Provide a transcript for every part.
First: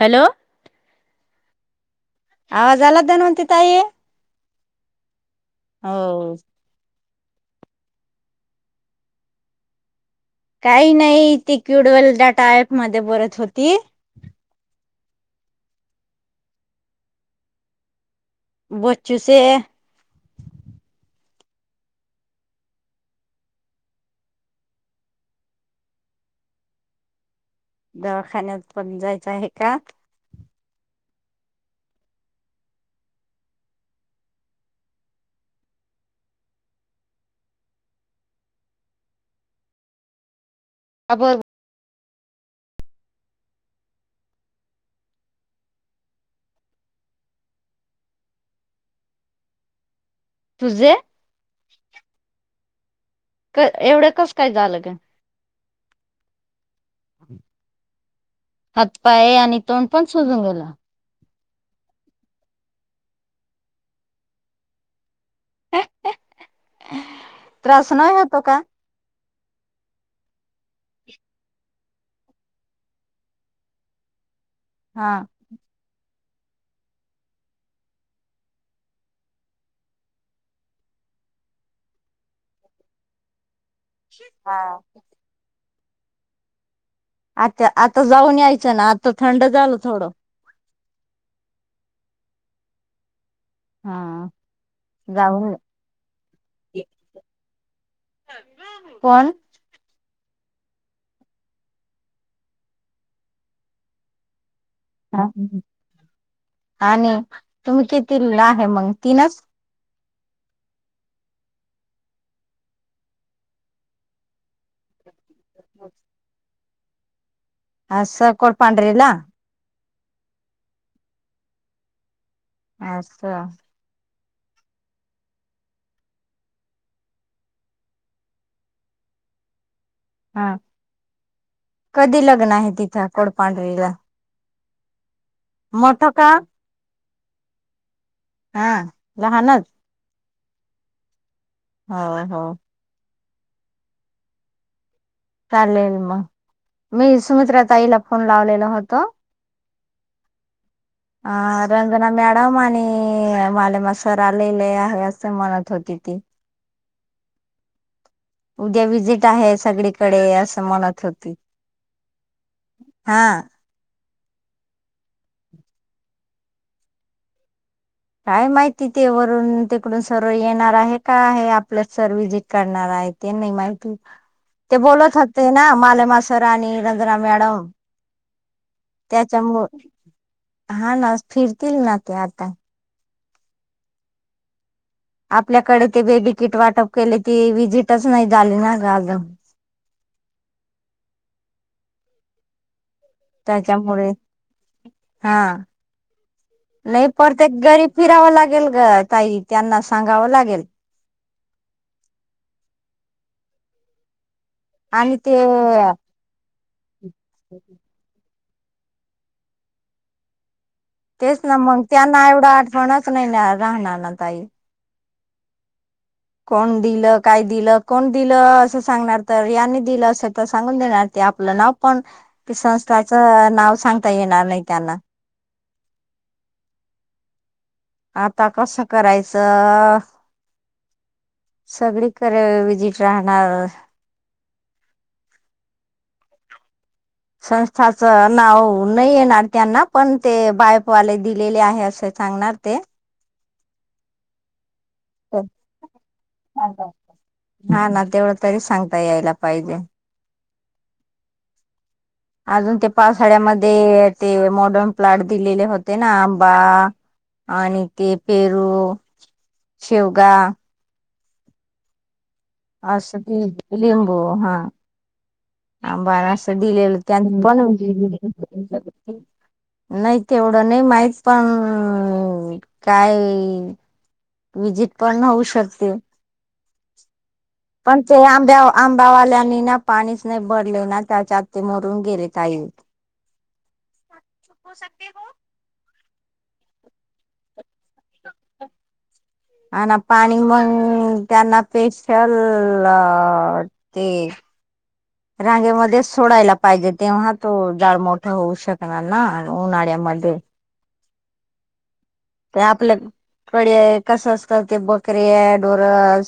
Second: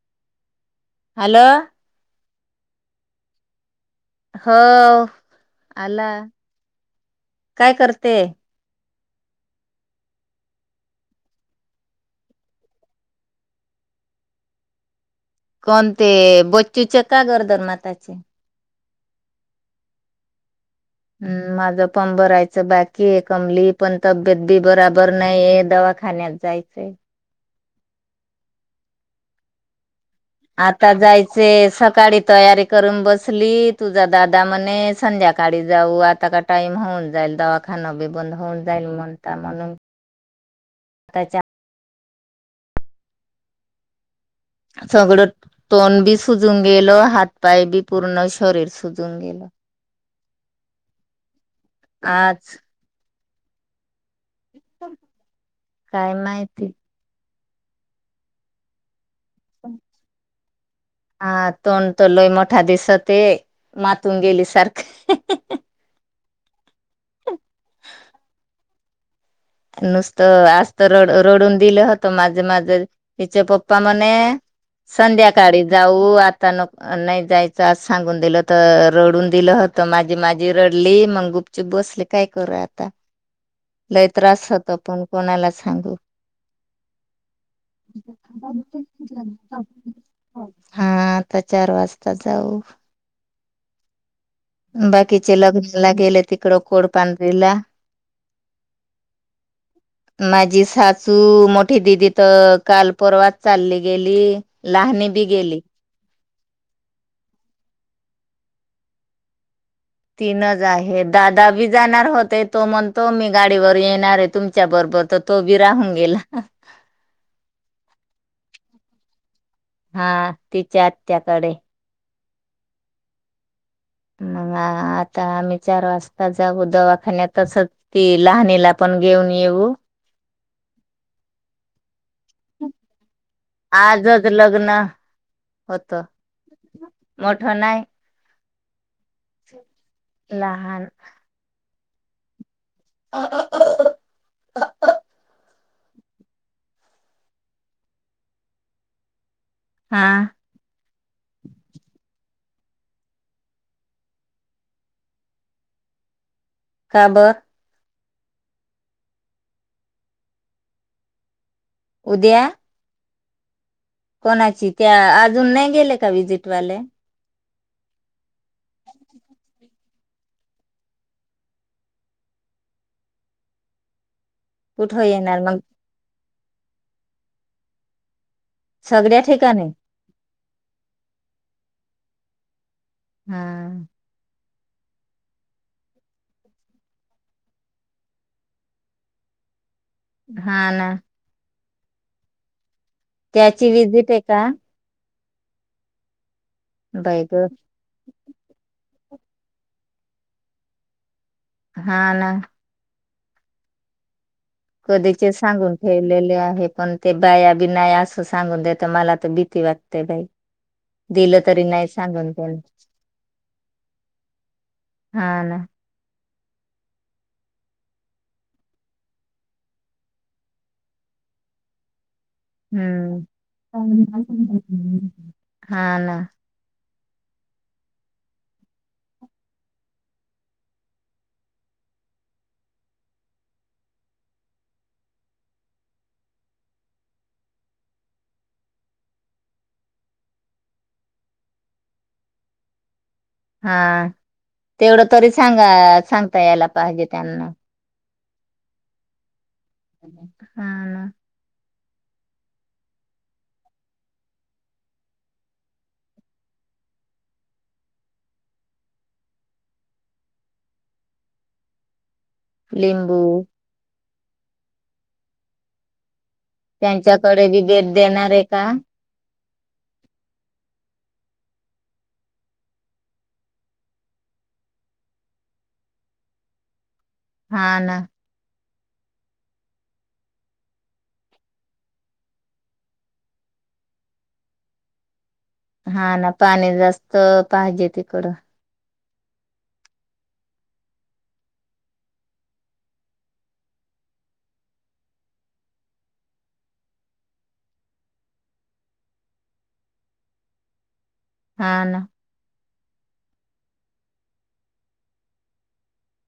Hello. Hello. आवाज आला धन्वंती ताई? हो आला होऊ काय करते? काही नाही ती क्युडवेल डाटा ऍप मध्ये बोलत होती. कोणते बच्चूचे का गर्दनमाताचे. बचूचे. हम् माझं पण भरायचं बाकी आहे कमली पण तब्येत बी बराबर नाहीय दवा खा. न्यात जायचं. दवाखान्यात पण जायचं आहे का? आता जायचे सकाळी तयारी करून बसली तुझा दादा मणे संध्याकाळ. काळी जाऊ आता का टाइम होऊन जाईल दवाखाना बी बंद होऊन जाईल म्हणता म्हणून. [inaudible] का बर आताच्या सगळं तोंड बी सुजून गेलं हातपाय बी पूर्ण शरीर सुजून गेलं. तुझे? आज. क एवढं कसं काय झालं ग. काय माहिती? हातपाय आणि तोंड पण सोजून गेला. ह तोंड तो लोय मोठा दिसत मातून गेली सारखं. त्रास नाही होतो का? नुसतं आजत रड रडून दिलं होतं माझे माझे तिचे पप्पा मणे. हा. संध्याकाळी जाऊ आ नाही जायचं अस सांगून दिलं तर रडून दिलं होत माझी माझी रडली मग. चुपचप बसले काय करू आता. [unintelligible] लय त्रास होतो हा. आपण कोणाला सांगू. आता आता जाऊन यायचं ना आता थंड झालं थोडं. हा आता चार वाजताच. जाऊ हा! बाकीचे जाऊन लग्नाला गेले तिकडं कोड पांढरीला. कोण? माझी सासू मोठी दिदी तर काल परवाच चालली गेली. लहाणी बी गेली. आणि तुम्ही किती आहे मग तीनच. तीनच आहे दादा बी जाणार होते तो म्हणतो मी गाडीवर येणार आहे तुमच्या बरोबर. ब तो बी राहून गेला. [unintelligible] पांढरी ला. हा तिच्या आत्याकडे. अच्छा! मग आता आम्ही चार वाजता जाऊ दवाखान्यातच ती लहाणीला पण. घेऊन येऊ. हा कधी लग्न आहे तिथं कोडपांढरीला. ना. मोठं का. मोठं नाही. हा लहानच. लहान. होा हो. [unintelligible] चालेल मग मी सुमित्रा तईला फोन लावलेल होतो. हा रंगनाम्या. मा आणि माले मशर आलेले आहे म्हणत होती ती. का बर उद्या व्हिजिट आहे सगळीकडे असं म्हणत होती उद्या हा कोणाची त्या अजून नाही गेले का व्हिजिट वाले काय माहिती ते वरून तिकडून सर्व येणार आहे का आहे आपलं सर व्हिजिट करणार आहे ते नाही माहिती ते कुठं बोलत येणार असते मग ना माले मासर आणि रजनाम मॅडम सगळ्या त्याच्यामु ठिकाणी हा ना फिरतील ना ते आता हम्म आपल्याकडे ते बेबीकीट वाटप केले ती विजिटच नाही झाली ना ग अजून हा ना त्याची त्याच्यामुळे विजिट आहे का हा नाही बाई पडते ग गारी फिरावं लागेल ग ताई त्यांना सांगावं लागेल हा ना आणि कधीचे ते सांगून ठेवलेले आहे पण ते बाया बिनाया अस सांगून देत मला तर भीती वाटते बाई तेच दिलं ना तरी मग नाही त्यांना सांगून एवढं त्यानी आठवणच नाही राहणार ना ताई हा ना कोण दिलं काय दिलं कोण दिलं असं सांगणार तर यांनी दिलं असं तर सांगून देणार आपलं ना पण संस्थाच हम्म नाव सांगता येणार नाही त्यांना हा ना आता कसं करायचं सगळीकडे विजिट राहणार [inaudible] संस्थाच नाव नाही येणार त्यांना पण ते बायपवाले दिलेले आहे असे सांगणार ते हा तेवढं तरी सांगा सांगता यायला पाहिजे त्यांना हा ना तेवढं तरी सांगता यायला पाहिजे हा ना अजून ते पावसाळ्यामध्ये ते मॉडर्न प्लॉट दिलेले होते ना आंबा आणि ते पेरू शेवगा आ सी लिंबू लिंबो हा आंबारा असं दिलेलं त्या त्यांच्याकडे बी बनवून दि भेट देणार आहे का नाही तेवढं नाही माहित पण काय विजिट पण नऊ शकते हा ना पण ते आंब्या आंबावाल्यांनी ना पाणीच नाही बरले ना त्याच्या आ ते मरून गेलेतई चूप हो सकते हो हा ना पाणी जास्त पाहिजे तिकडं आणि पाणी मंग त्यांना पेशल ते रांगेमध्ये सोडायला पाहिजे तेव्हा तो जाड मोठा होऊ शकणार ना उन्हाळ्या मध्ये हा ना ते आपलं कडे कस असतं ते बकरी डोर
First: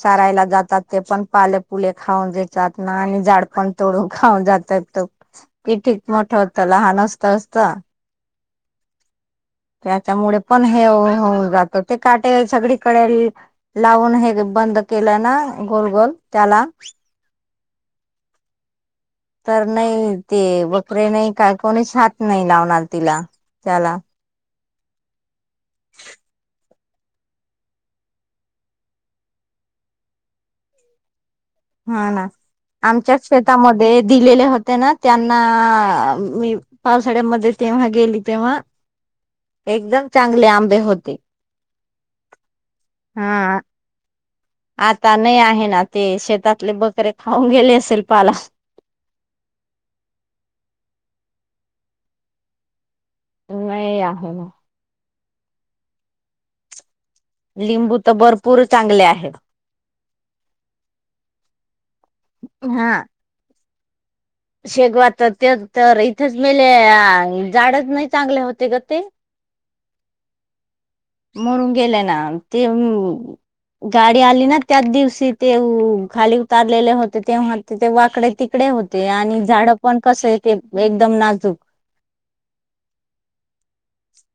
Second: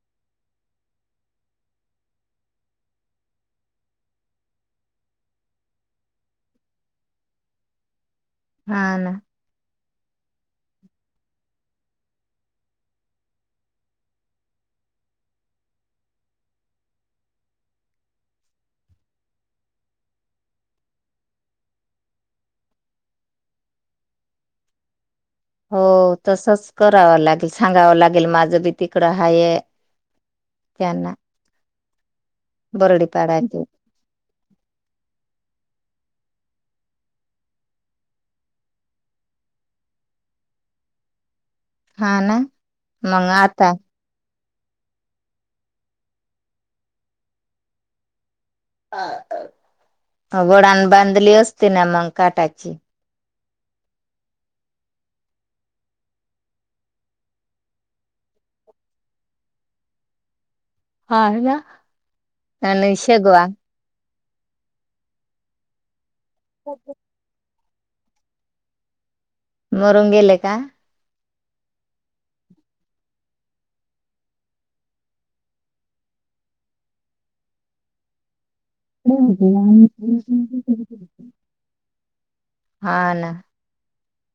सारायला जातात ते पण पाले पुुले खाऊेत ना आणि झाड पण तोड खाऊन जातात कि ठीक मोठं होत लहान असस्त असस्ता हा ना त्याच्यामुळे पण हे होहोऊन जातं, ते काटे सगळीकडे लावून हे ब बंद केला ना, गोलगोल त्याला तर नाही, ते बकरे नाही काय, कोणीच हात नाही लावणार तिला. त्याला हो तसच करावं लागेल, सांगावं लागेल, माझं बी तिकडं हाय त्यांना हा, ना, बरडी आमच्याच पाडायची शेतामध्ये दिलेले होते ना त्यांना मी पावसाळ्यामध्ये तेव्हा गेली तेव्हा एकदम चांगले आंबे होते. हा, ना, मंग हा आता? आता नाही आहे ना, ते शेतातले बकरे खाऊन गेले असेल पाला. वडान बांधली असती ना, मग काटाची. नाही, आहे ना लिंबू तर भरपूर चांगले आहे. हा, ना, हा अन शेगवा शेगवा त ते तरर इथच मेल झाडच नाही चांगले होते ग ते. मरून गेले का? मरुन गेले ना ते गाडी आली ना त्याच दिवशी ते खाली उतारलेले होते तेंव्हा ते वाकडे त इकडे होते आणि झाडं पण कस ते एकदम नाजूक हा, ना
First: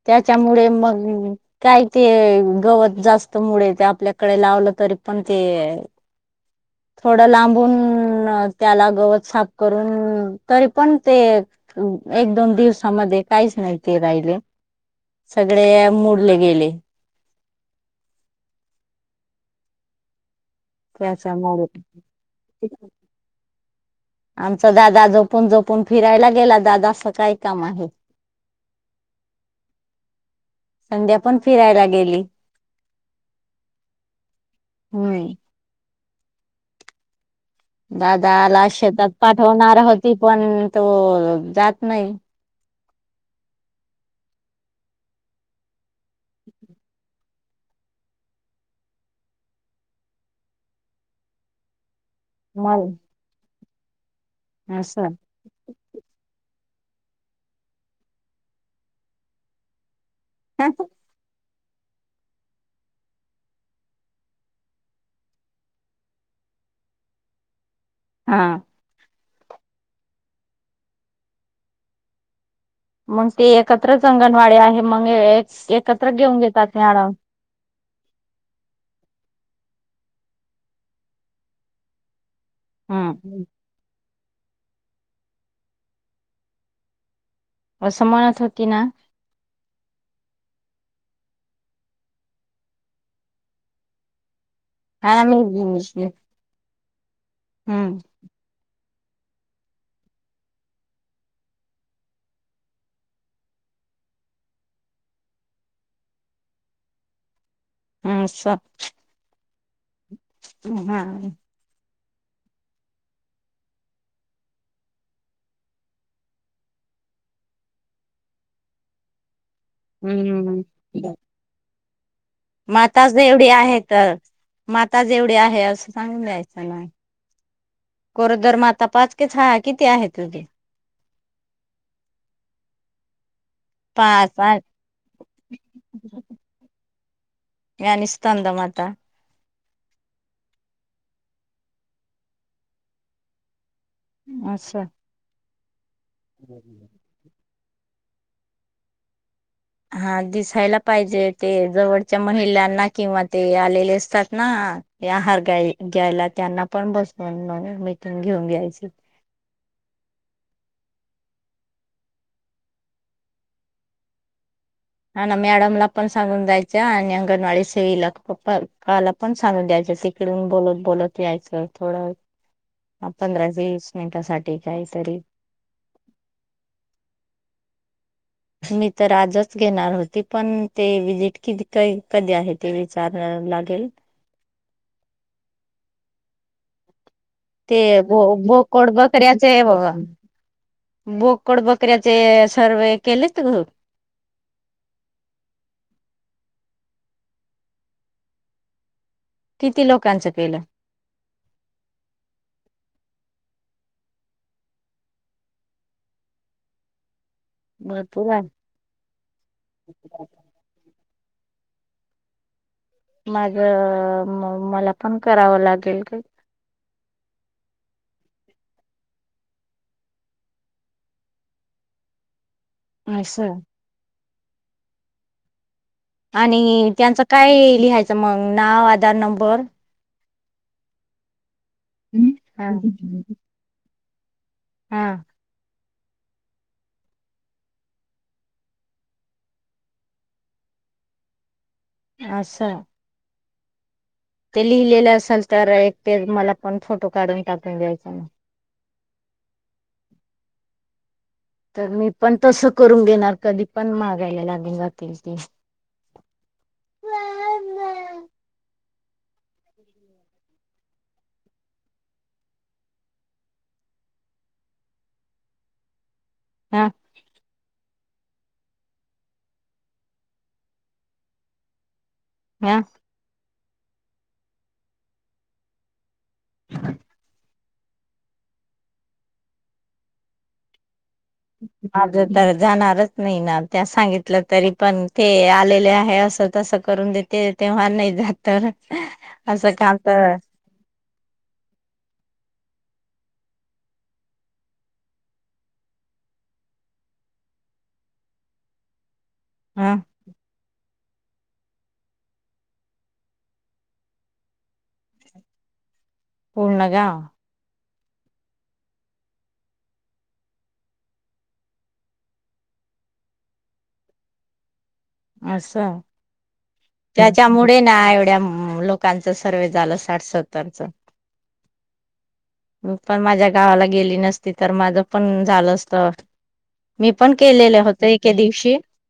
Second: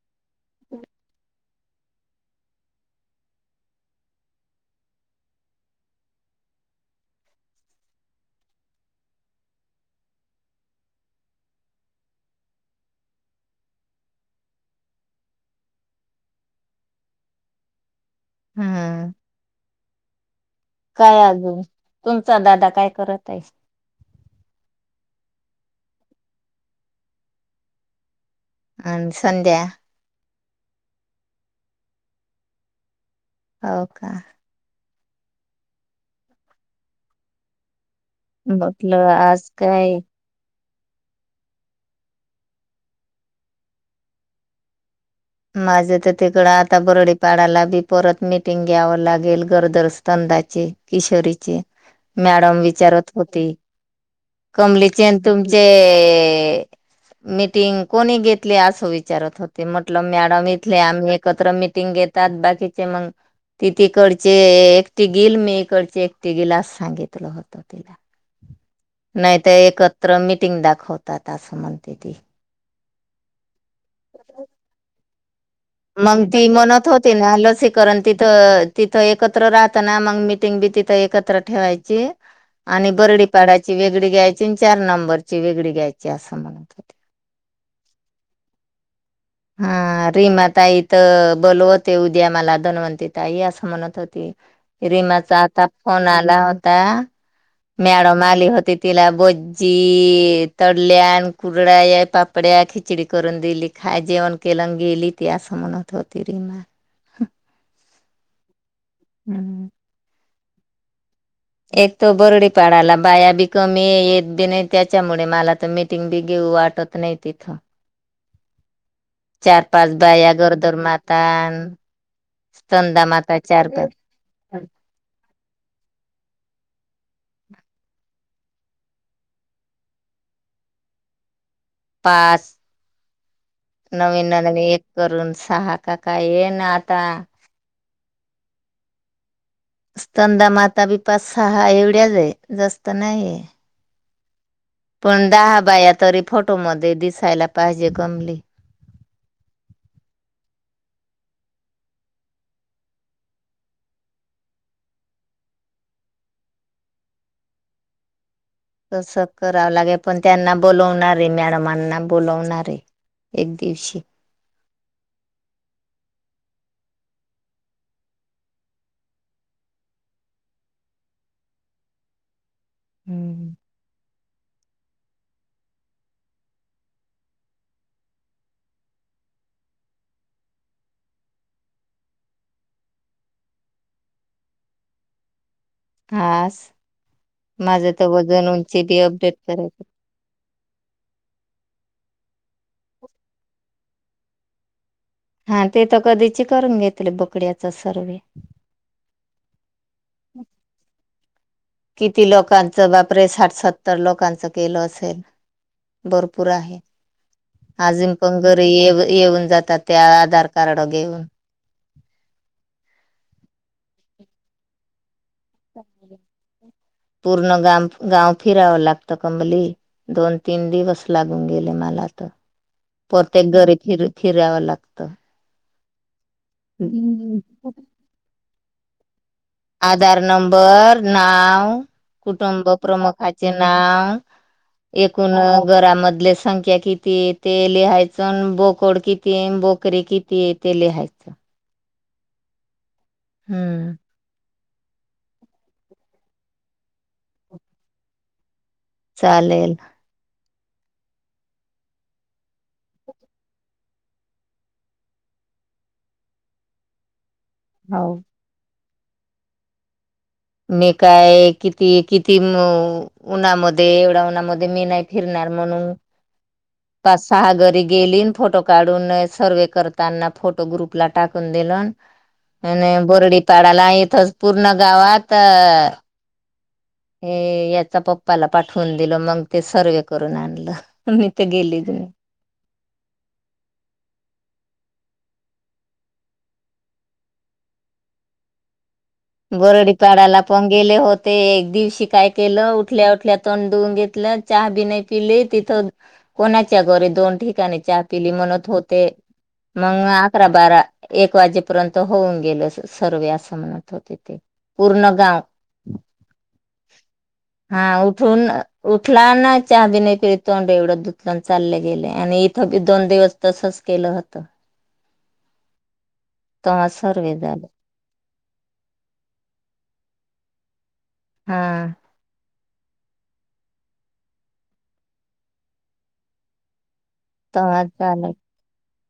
त्याच्यामुळे, मग काय ते गवत जास्तमुळे ते आपल्याकडे लावलं तरी पण ते [unintelligible] थोडं लांबून, त्याला गवत साफ करून, तरी पण ते एक दोन दिवसामध्ये काहीच नाही ते राहिले. सगळे मोडले गेले. हम्म काय अजून, त्याच्यामुळे तुमचा दादा काय करत आहे? आमचा दादा झोपून, झोपून फिरायला गेला दादा असं काय काम आहे? अन, संध्या संध्या पण फिरायला गेली. हो, का? होय दादाला म्हटलं शेतात आज पाठवणार काय होती, पण तो जात नाही. माझं तर तिकडं आता बरडीपाडाला बी परत मिटिंग घ्यावं लागेल गरोदर, स्तन डाचे, किशोरीचे, मॅडम मग विचारत होती असं कमलीचेन, तुमचे मीटिंग कोणी घेतली? असं विचारत होते म लं मॅडम, इथले आम्ही एकत्र मिटिंग घेतात बाकीचे मग ती तिकडचे एकटी घील, मी इकडचे एकटी घील असं सांगितलं होत तिला. हा नाही तर, एकत्र मिटिंग दाखवतात असं म्हणते ती. मग ते एकत्रच अंगणवाडी आहे, मग एकत्र मग, घेऊन ती घेतात म्हणत मॅडम होती ना, लसीकरण तिथं तिथं एकत्र राह पुन्हा मग मिटिंग बी तीथं एकत्र ठेवायचिये आणि बरडी हम्म पाडाची वेगळी घ्यायची तीन, चार, नंबरची वेगळी घ्यायची, असं म्हणत होते. असं, म्हणत होती ना? हा रीमा ताई तर बोलवते उद्या मला, धन्वंती ताई, असं म्हणत होती. हा मी रीमाचा आता फोन आला होता, हम्म मॅडम आली होती. तिला बोची तोडल्या आण कुरडा या पापड्या खिचडी करून देली खाय. जेवण केलं गेली ती असं म्हणत होती रिमा अम स ह् हा. एक तो बरडी पाडाला बाया बी कमी येत बी नाही त्याच्यामुळे मला तर मीटिंग बी घेऊ वाट त नाही तिथं. [inaudible] चार पाच बाया गरोदर हम्म माता. स्तनदा माताच माता एवढी चार आहे पाच तर माताज एवढी आहे असं सांगून दयचं ना. हम. गरोदर म आता पाच की सहा किती आहे तुझी पाच. नवीन पाच नवीन एक करून सहा काका ये ना आता. स्तनदा माता. स्तंदा मातापिपा सहा एवढ्याच आहे जास्त नाहीये. अच्छा. पण दहा बाया तरी फोटोमध्ये दिसायला पाहिजे गमली. हा दिसायला पाहिजे ते जवळच्या महिलांना किंवा ते आलेले असतात ना. ह ते आहारा घ्यायला त्यांना पण बसटिंग कस करावं लागेल पण त्यांना बोलावणार. तरी मॅडमांना बोलावणारे एक दिवशी हा ना मॅडमला पण सांगून द्यायच्या आणि अंगणवाडी सेवीला पप्पा काला पण सांगून द्यायच. तिकडून बोलत बोलत यायचं थोडं पंधरा हम्म वीस मिनटासाठी काही तरी मी तर आजच घेणार होती पण ते विजिट क कधी आहे ते विचारणार. लागेल. आस. ते ब बोकड बकऱ्याच आहे करायच बबा बोकड बक बकऱ्याचे सर्वे केलेच. हा ते तर कधीच करून घेतले बोकड्याचे सर्वे किती लोक. किती लोकांच बापरे साठसत्. सतर लोकांच केलं असेल भरपूर आहे. आजिम भरपूर पण आहे घरी ये येऊन जातात त्या आधार कार्ड व घेऊन माझ मला पण करावं लागेल का? पूर्ण गाम गाव फिरावं लागतं कंबली दोन तीन दिवस लागून गेले मला तर प्रत्येक असं घरी फिर फिरावं लागत. आणि त्यांचं काय लिहायचं मग नाव आधार नंबर आधार नंबर नाव कुटुंब हा प्रमुखाचे नाव एकूण घरामध्ये मधले संख्या किती आहे ते लिहायच बोकोड किती आहे बोकडी किती आहे ते लिहायच. अच्छा. हम्म. ते लिहिलेले असल तर एक तेे मला पण फोटो काढून टाकून द्यायच ना. चालेल. तर मी पण तसं करून घेणार कधी पण मागायला लागून जातील ते ह हो मी काय किती किती उन्हामध्ये एवढ्या उन्हामध्ये मी नाही फिर नाही म्हण हा पाच सहा घर गेली फोटो काढून सर्वे करताना फोटो ग्रुपला टाकून दिलन हा आणि बोरडीपाडाला इथच पूर्ण गावात हे याचा पप्पाला पाठवून दिलं मग ते सर्वे करून आणलं मी तर गेलीच नाही माझ तर जाणारच नाही ना त्या सांगितलं तरी पण ते आलेले आहे असं तसं करून देत तेव्हा नाही जात तर असं का तर बरडीपाडाला पण गेले होत ते एक दिवशी काय केलं उठल्या उठल्या तंण दुऊून घेतलं चहा बी नाही पिली तिथं कोणाच्या घरी दोन ठिकाणी चहा पिली म्हणत होते ह मग अकरा बारा एक वाजेपर्यंत होऊन गेलं सर्वे असं म्हणत पूर्ण गाव पूर्ण का हा उठून उठला ना चहा बि नाहीरी तोंड एवढं दुतलान चालले गेले आणि इथं दोन दिवस तसच केलं होत असश त त्याच्यामुळे ना एवढ्या लोकांच सर्वे झालं साठ सत्तरच हा पण माझ्या गावाला गेली नसती तर माझं पण झालं असत मी पण केलेलं तेव्हा होते झालं एके दिवशी